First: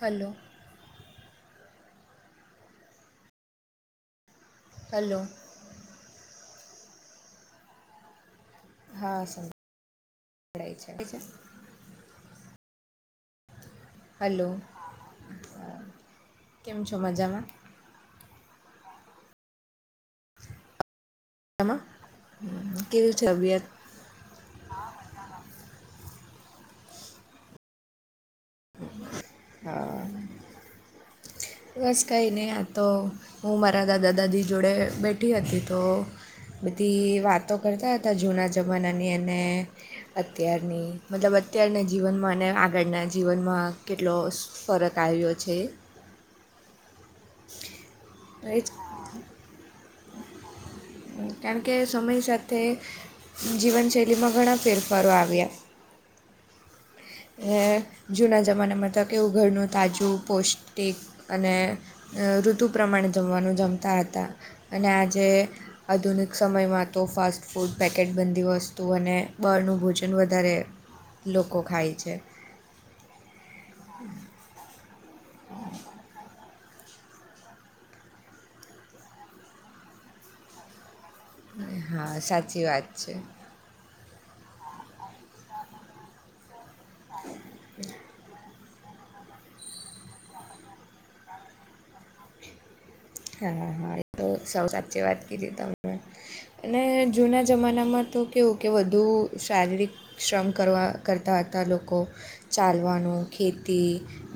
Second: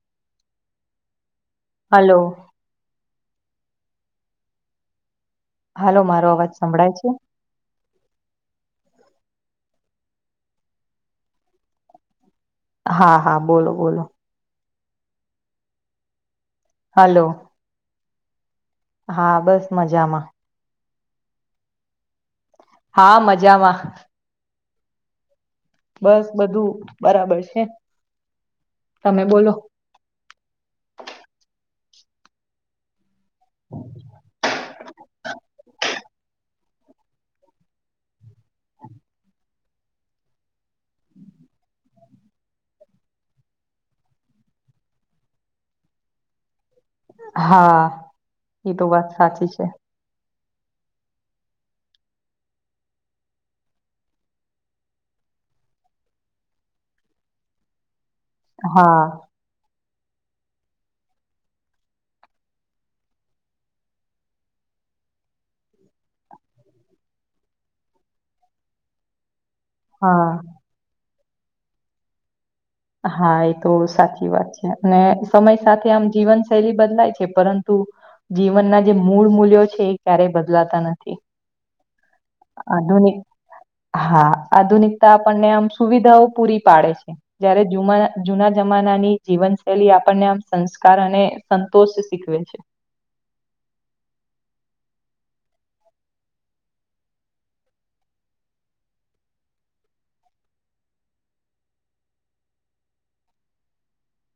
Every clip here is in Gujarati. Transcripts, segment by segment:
હલો. હલો. હલો. હાલો મારો અવાજ સંભળાય છે? હા [unintelligible] છે. હા હા બોલો બોલો. હલો કેમ છો હલો મજામાં? હા બસ મજામાં. [inaudible] હા તબિયત મજામાં. બસ બધું બરાબર છે. તમે બોલો હ બસ કઈ નહીં આતો હું મારા દાદા દાદી જોડે બેઠી હતી તો બધી વાતો કરતા હતા જૂના જમાનાની અને અત્યારની મતલબ અત્યારના જીવનમાંને આગળના જીવનમાં કેટલો ફરક આવ્યો છે. હા એ તો વાત સાચી છે. કારણ કે સમય સાથે જીવનશૈલીમાં ઘણા ફેરફારો આવ્યા. એ જૂના જમાનામાં તો હા કેવું ઘરનું તાજું પૌષ્ટિક અને ઋતુ પ્રમાણે જમવાનું જમતા હતા. અને આજે આધુનિક સમયમાં તો ફાસ્ટ ફૂડ પેકેટ બંધી વસ્તુ અને બહારનું ભોજન હા વધારે લોકો ખાય છે. હા એ તો સાચી વાત છે અને સમય સાથે આમ જીવન શૈલી બદલાય છે પરંતુ જીવનના જે મૂળ મૂલ્યો છે એ ક્યારેય બદલાતા નથી. હા સાચ આધુન હા આધુનિકતા આપણને આમ સુવિધાઓ પૂરી પાડે છે જયારે જુના જમાનાની જીવનશૈલી આપણને આમ સંસ્કાર અને સંતોષ શીખવે છે. હા હા એ તો સૌ સાચી વાત કીધી તમે. અને જૂના જમાનામાં તો કેવું કે વધુ શારીરિક શ્રમ કરવા કરતા હતા લોકો ચાલવાનું ખેતી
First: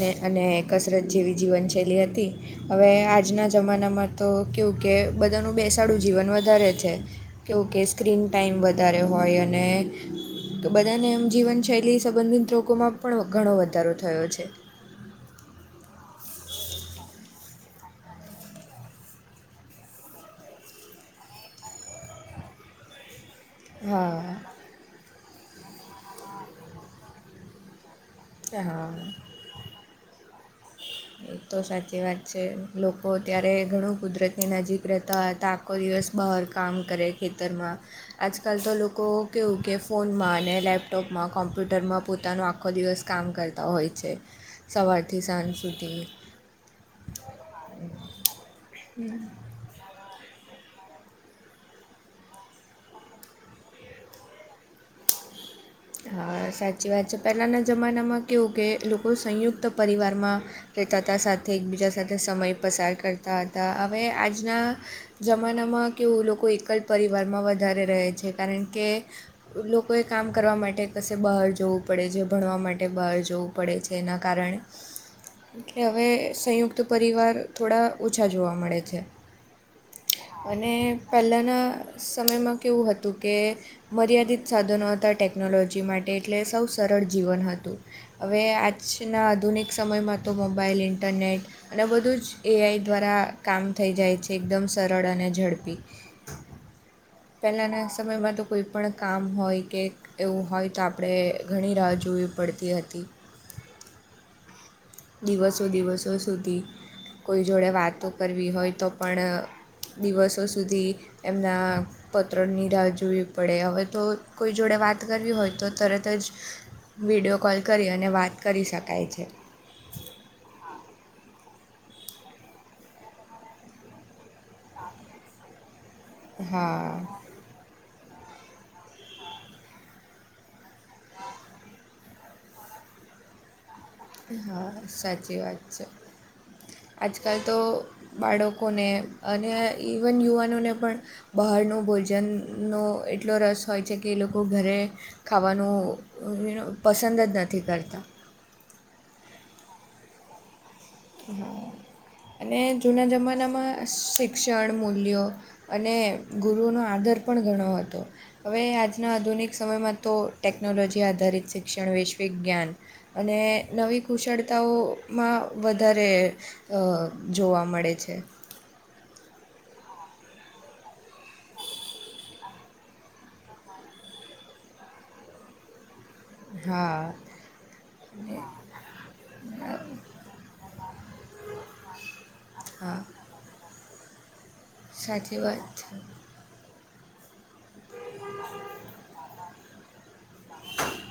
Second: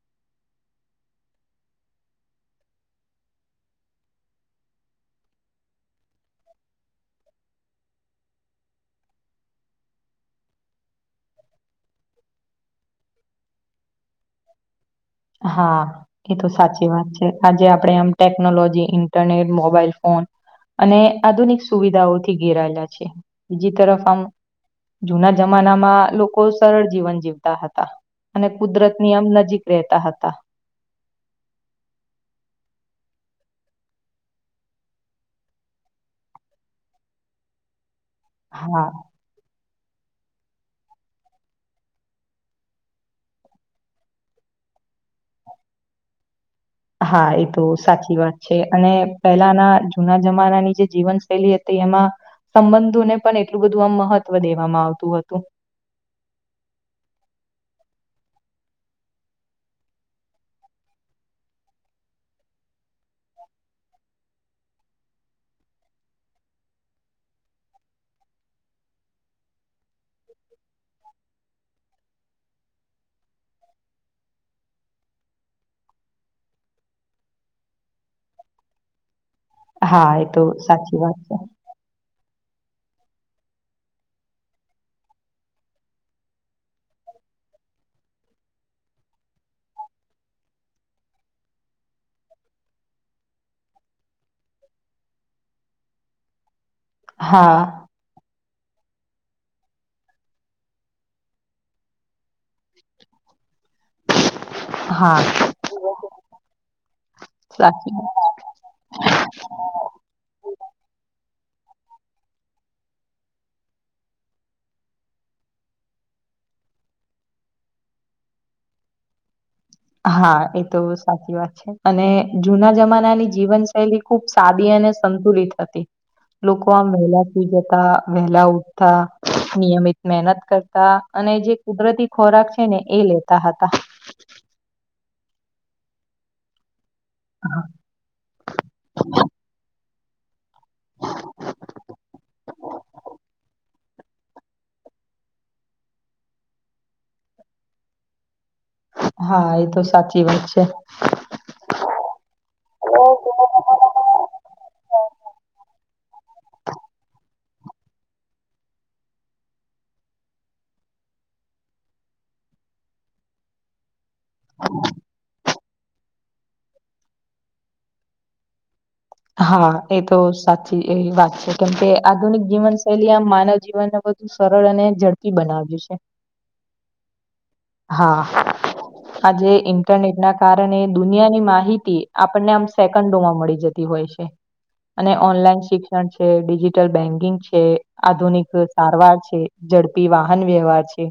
ને અને કસરત જેવી જીવનશૈલી હતી હવે આ આજના જમાનામાં તો કેવું કે બધાનું બેસાડું જીવન વધારે છે. કેવ કે સ્ક્રીન ટાઈમ વધારે હોય અને તો બધાને એમ જીવનશૈલી સંબંધિત લાકોમાં પણ ઘણો વધારો થયો છે. હા એ તો સાચી વાત છે. આજે આપડે આમ ટેકનોલોજી ઇન્ટરનેટ મોબાઈલ ફોન અને આધુનિક સુવિધાઓથી ઘેરાયેલા છે. બીજી તરફ આમ હા જુના જમાનામાં લોકો સરળ જીવન જીવતા હતા. અને કુદરત હા ની આમ નજીક રહેતા હતા. એ તો સાચી વાત છે લોકો ત્યારે ઘણું કુદરતની નજીક રહેતા હતા. આખો દિવસ બહાર કામ કરે ખેતરમાં આજકાલ તો હા લોકો કેવું કે ફોનમાં અને લેપટોપમાં કોમ્પ્યુટરમાં પોતાનો આખો દિવસ કામ કરતા હોય છે. સવારથી સાંજ સુધી. હા એ તો સાચી વાત છે અને પહેલાના જૂના જમાનાની જે જીવનશૈલી હતી એમાં સંબંધોને પણ એટલું બધું આમ મહત્વ દેવામાં આવતું હતું. હ સાચી વાત છે પહેલાંના જમાનામાં કેવું કે લોકો સંયુક્ત પરિવારમાં કે રેતા સાથે એકબીજા સાથે સમય પસાર કરતા હતા હવે આજના જમાનામાં કેવું લોકો એકલ પરિવારમાં વધારે રહે છે કારણ કે લોકો કોઈ કામ કરવા માટે કશે બહાર જવું પડે છે ભણવા માટે બહાર જવું પડે છે એના કારણે એટલે હવે સંયુક્ત પરિવાર થોડા ઓછા જોવા મળે છે. હા, એ તો અને સાચી વાત છે. પહેલાના સમયમાં કેવું હતું કે મર્યાદિત સાધનો હતા ટેકનોલોજી માટે એટલે સૌ સરળ જીવન હતું. હવે આજના આધુનિક સમયમાં તો મોબાઈલ ઇન્ટરનેટ અને બધું જ એઆઈ દ્વારા કામ થઈ જાય છે એકદમ સરળ અને ઝડપી. હા, પહેલાના સમયમાં તો. કોઈ પણ કામ હોય કે એવું હોય તો આપણે ઘણી રાહ જોવી પડતી હતી હા. દિવસો દિવસો સુધી કોઈ જોડે સાચી વાતો વાત. કરવી હોય તો પણ દિવસો સુધી એમના પત્રોની રાહ જોવી પડે હવે તો કોઈ જોડે વાત કરવી હોય તો તરત જ વિડીયો કોલ કરી અને વાત કરી શકાય છે. હા એ તો સાચી વાત છે અને જુના જમાનાની જીવનશૈલી ખુબ સાદી અને સંતુલિત હતી લોકો આમ હા વહેલા હુઈ જતાં વહેલા ઉઠતા નિયમિત મહેનત કરતા અને જે કુદરતી ખોરાક છે ને એ લેતા હતા. હા સાચી વાત છે આજકાલ તો બાળકોને અને ઇવન યુવાનોને પણ બહારનું ભોજનનો એટલો રસ હોય છે કે એ લોકો ઘરે ખાવાનું અ પસંદ જ નથી કરતા. હા એ તો સાચી વાત છે. અને જૂના જમાનામાં શિક્ષણ મૂલ્યો અને ગુરુનો આદર પણ ઘણો હતો. હવે આજના આધુનિક સમયમાં તો ટેકનોલોજી આધારિત શિક્ષણ વૈશ્વિક જ્ઞાન અને નવી કુશળતાઓમાં વધારે અ જોવા મળે છે. હા એ તો સાચી એવી વાત છે કેમકે. આધુનિક જીવનશૈલી આ માનવ જીવનને બધુ સરળ અને ઝડપી બનાવ્યું છે. હા. હા. આજે ઈન્ટરનેટના કારણે દુનિયાની માહિતી આપણને આમ હા સેકન્ડોમાં મળી જતી તી હોય છે અને સાચી ઓનલાઈન વાત શિક્ષણ છે, ડિજિટલ બેન્કિંગ છે છે આધુનિક સારવાર છે, ઝડપી વાહન વ્યવહાર છે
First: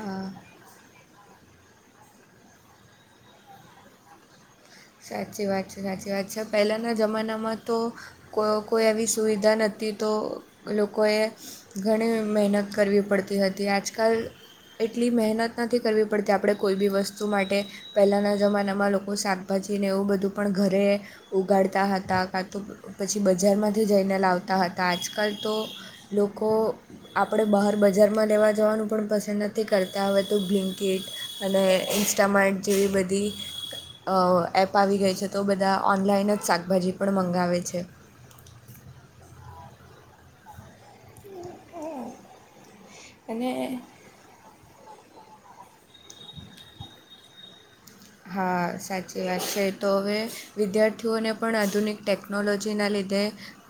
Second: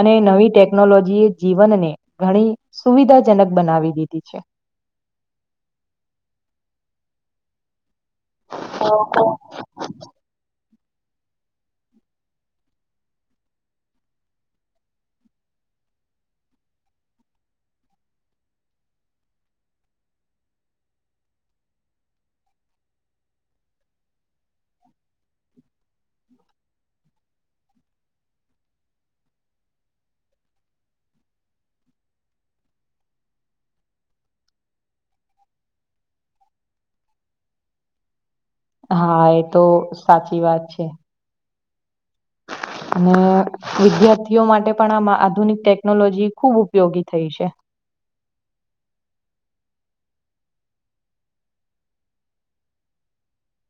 અને નવી ટેક જી જીવનને ઘણી સુવિધાજનક બનાવી દીધી છે. સાચી વાત છે, પહેલાના જમાનામાં તો, કોઈ આવી સુવિધા નથી, તો લોકોએ ઘણી મહેનત કરવી પડતી હતી. આજકાલ, એટલી મહેનત નથી કરવી પડતી, આપણે કોઈ પણ વસ્તુ માટે પહેલાંના જમાનામાં લોકો શા, પછી ને એવું બધું પણ ઘરે ઉગાડતા હતા. કયા, પછી બજારમાંથી જઈને લાવતા હતા આજકાલ તો લોકો, આપણે બહાર બજારમાં લેવા જવાનું પણ પસંદ નથી કરતા, હવે તો બ્લિન્કેટ, અને ઇન્સ્ટામાં એડ જેવી બધી, એપ આવી ગઈ છે તો બધા ઓનલાઈન જ શાકભાજી પણ મંગાવે છે. હા, એ તો સાચી વાત છે. અને વિજ્ઞ માટે પણ આ આધુનિક ટેકનોલોજી ખુબ ઉપયોગી થઈ છે. હા, સાચી વાત છે તો હવે વિદ્યાર્થીઓને પણ આધુનિક ટેકનોલોજીના લીધે,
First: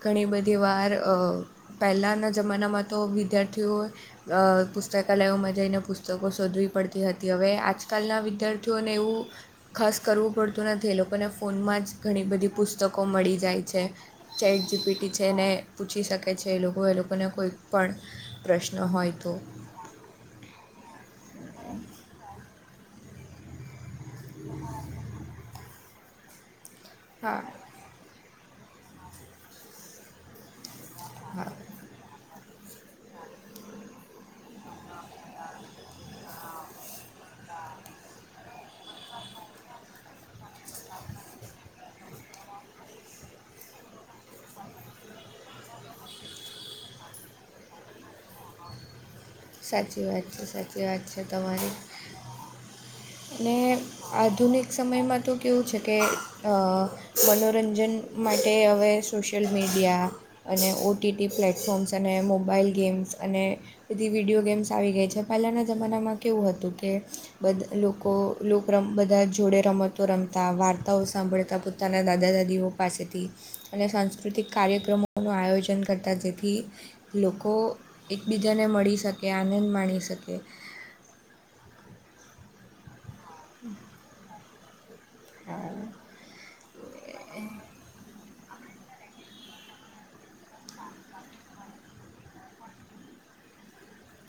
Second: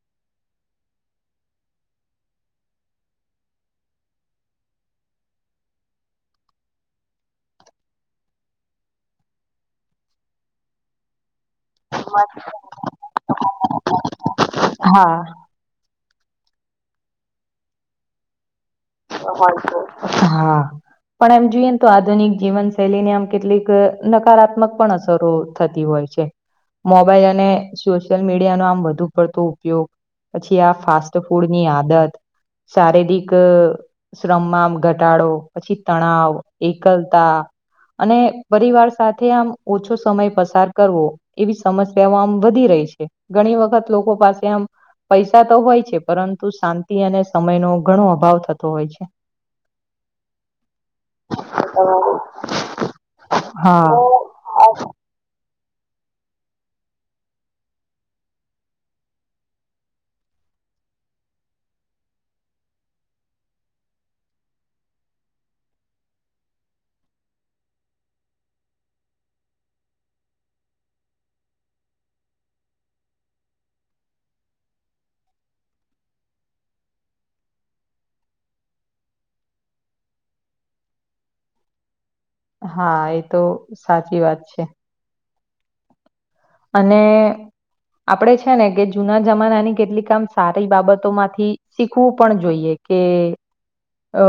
ઘણી બધી વાર પહેલાંના જમાનામાં તો વિદ્યાર્થીઓ, પુસ્તકાલયોમાં જઈને પુસ્તકો શોધવી પડતી હતી. હવે, આજકાલના વિદ્યાર્થીઓને એવું, ખાસ કરવું પડતું નથી એ લોકોને ફોનમાં જ ઘણી બધી પુસ્તકો, કો મળી જાય છે, ચેટ જીપીટી છે હા ને, પૂછી શકે છે એ લોકો એ લોકોને કોઈક પણ, પ્રશ્ન હોય, તો હા, પણ એમ જોઈએ તો આધુનિક જીવનશૈલી, કેટલીક નકારાત્મક પણ અસરો થતી હોય છે. મોબાઈલ હા અને, સોશિયલ મીડિયાનો આમ વધુ પડતો ઉપયોગ પછી આ ફાસ્ટ હા ફૂડની આદત, શારીરિક, શ્રમમાં ઘટાડો પછી તણાવ એકલતા, અને પરિવાર સાથે આમ ઓછો સમય પસાર કરવો, એવી સમસ્યાઓ આમ વધી રહી છે. ઘણી વખત લોકો પાસે આમ પૈસા, તો હોય છે પરંતુ શાંતિ અને સમય નો ઘણો અભાવ થતો, હોય છે. સાચી વાત છે, તમારી. [inaudible] ને હા આધુનિક સમયમાં તો કેવું છે કે, મનોરંજન માટે હવે સોશિયલ મીડિયા, અને ઓ ટી ટી પ્લેટફોર્મ્સ અને મોબાઈલ ગેમ્સ અને, બથી વિડીયો ગેમ્સ આવી ગઈ છે પહેલાંના જમાનામાં કેવું હતું કે બધું, લોકો બધા જોડે રમતો રમતા વાર્તાઓ સાંભળતા પોતાના દાદા-દાદીઓ, પાસેથી અને સાંસ્કૃતિક કાર્યક્રમોનું આયોજન કરતા જેથી, લોકો એકબીજાને મળી શકે આનંદ માણી શકે. હા, એ તો સાચી વાત છે. હા. અને આપણે છે કે જૂના જમાનાની કેટલી કામ, સારી બાબતોમાંથી શીખવું પણ જોઈએ. કે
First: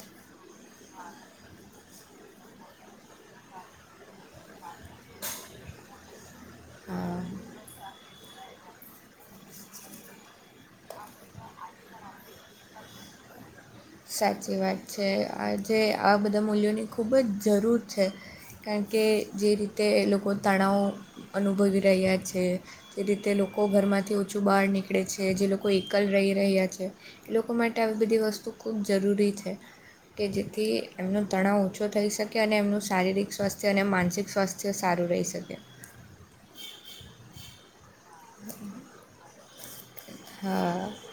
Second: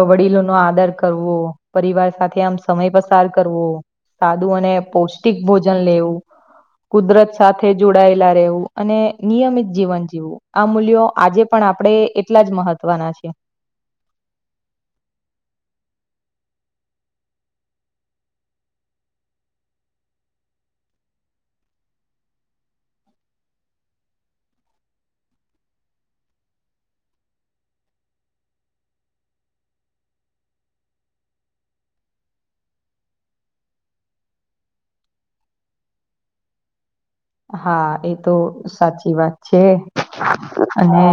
વડીલો, નો આદર કરવો, પરિવાર સાથે આમ સમય પસાર કરવો, સાદું અને પૌષ્ટિક ભોજન લેવું આ કુદરત સાથે જોડાયેલા રહે, અને નિયમિત જીવન જીવવું આ મૂલ્યો આજે પણ આપણેે એટલા જ મહત્વના છે. સાચી વાત છે, આજે આ બધા મૂલ્યોની ખૂબ જ જરૂર છે. કારણ કે જે રીતે લોકો તણાવ અનુભવી રહ્યા છે. જે રીતે લોકો ઘરમાંથી ઓછું બહાર નીકળે છે જે લોકો એકલ રહી રહ્યા છે. લોકો માટે આવી બધી વસ્તુ ખૂબ જરૂરી છે. કે જેથી એમનો તણાવ ઓછો થઈ શકે અને એમનું શારીરિક સ્વાસ્થ્ય અને માનસિક સ્વાસ્થ્ય, એ સારું રહી શકે. હા એ તો સાચી વાત છે હા અને,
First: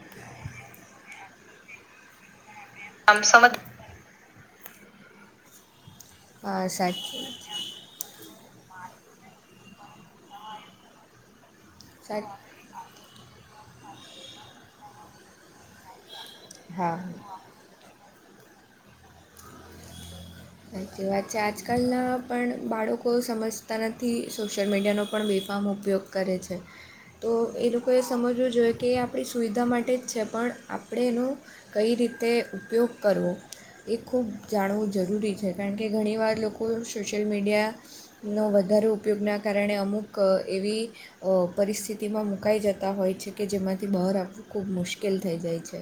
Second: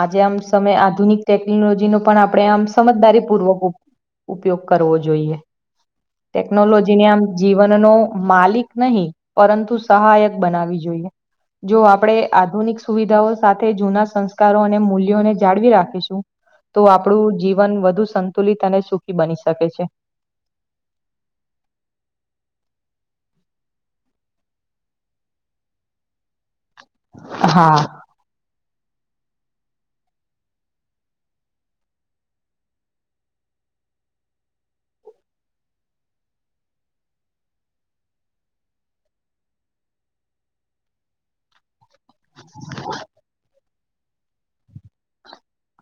આજે આમ સમય આધુનિક ટેકનોલોજી નો પણ આપણે આમ આમ સમજ સમજદારીપૂર્વક ઉપ ઉપયોગ કરવો જોઈએ. હા ટેકનોલોજીને આમ સાચી જીવનનો માલિક નહીં પરંતુ સહાયક બનાવી જોઈએ. જો આપણે સાચ આધુનિક સુવિધાઓ સાથે જૂના સંસ્કારો અને મૂલ્યોને જાળવી રાખીશું, તો હા આપણું જીવન વધુ સંતુલિત અને સુખી બની શકે છે. સાચી વાત છે. આજકાલના પણ બાળકો સમજતા નથી, સોશિયલ મીડિયાનો પણ બેફામ ઉપયોગ કરે છે. તો એ હા લોકોએ સમજવું જોઈએ કે એ આપણી સુવિધા માટે જ છે, પણ આપણે એનું કંઈ રીતે ઉપયોગ કરવો એ ખૂબ જાણવું જરૂરી છે કારણ કે ઘણીવાર લોકો સોશિયલ મીડિયા નો વધારે ઉપયોગના કારણે અમુક એવી અહ પરિસ્થિ તિમાં મુકાઈ જતા હોય છે કે જેમાંથી બહાર આવવું ખૂબ મુશ્કેલ થઈ જાય છે.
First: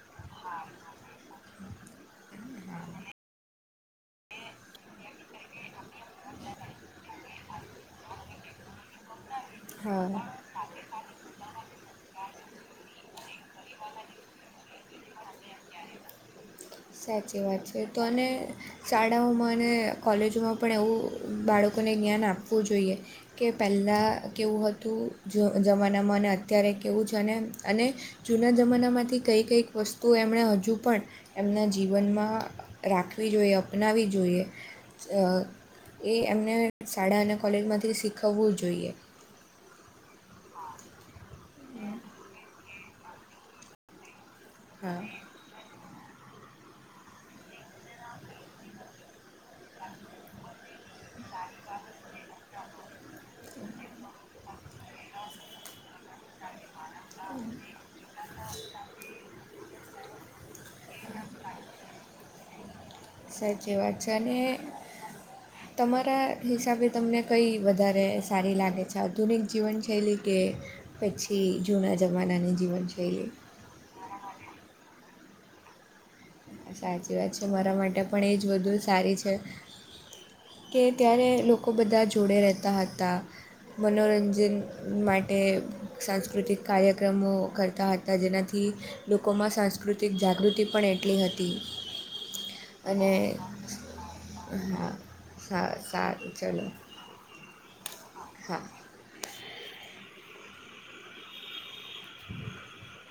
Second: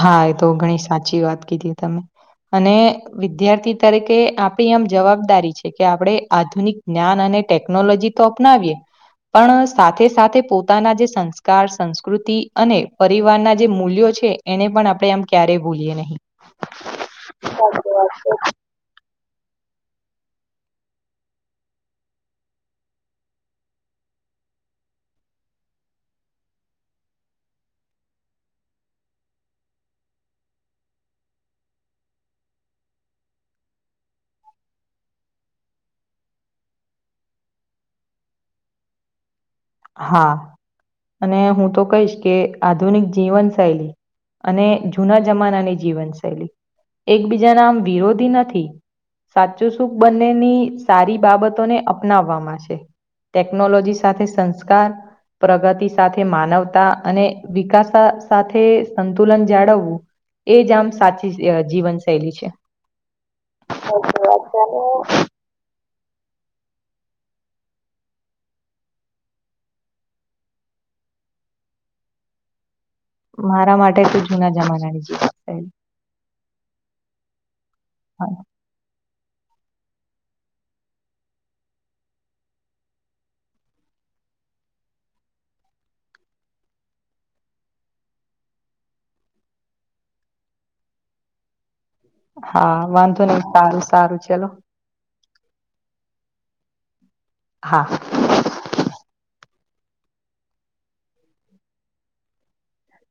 હા એ તો ઘણી સાચી વાત કીધી તમે. અને વિદ્યાર્થી તરીકે આપણી આમ જવાબદારી છે કે આપણે આધુનિક જ્ઞાન અને ટેકનોલોજી તો અપનાવીએ [inaudible] પણ હા સાથે-સાથે પોતાના જે સંસ્કાર, સંસ્કૃતિ અને પરિવારના જે મૂલ્યો ને પણ આપણે આમ ક્યારેય ભૂલીએ નહીં. સાચી વાત છે. તો અને શાળાઓમાં અને કોલેજોમાં પણ એવું બાળકોને જ્ઞાન આપવું જોઈએ. કે પહેલાં કેવું હતું જ જમાનામાં અને અત્યારે કેવું છે, અને-અને જૂના જમાનામાંથી કંઈ કંઈક વસ્તુઓ એમણે હજુ પણ એમના જીવનમાં રાખવી જોઈએ, અપનાવી જોઈએ. અહ એ એમને શાળા અને કોલેજમાંથી શીખવવું જોઈએ. હા. અને હું તો કહીશ કે આધુનિક જીવનશૈલી અને હા જૂના જમાનાની જીવનશૈલી એકબીજાના આમ વિરોધી નથી. સાચું સુખ બંનેની સારી બાબતોને અપનાવવામાં છે. ટેકનોલોજી સાથે સંસ્કાર પ્રગતિ સાથે માનવતા અને વિકાસ સા સાથે સંતુલન જાળવવું એ જ આમ સાચી જીવન અહ શૈલી છે. સાચી વાત છે અને તમારા હિસાબે તમને કંઈ વધારે સારી લાગે છે આધુનિક જીવનશૈલી કે પછી જૂના જમાનાની જીવનશૈલી? મારા માટે તો જૂના જમાનાની જ શૈલી. સાચી વાત છે. મારા માટે પણ એ જ વધું સારી છે. કે ત્યારે લોકો બધા જોડે રહેતા હતા મનોરંજન માટે સાંસ્કૃતિક કાર્યક્રમો કરતા હતા, જેનાથી લોકોમાં સાંસ્કૃતિક જાગૃતિ પણ એટલી હતી. હા અને વાંધો નહીં, સારું-સારું ચલો. હા. સારું-સારું, ચલો. હા. હા. [inaudible]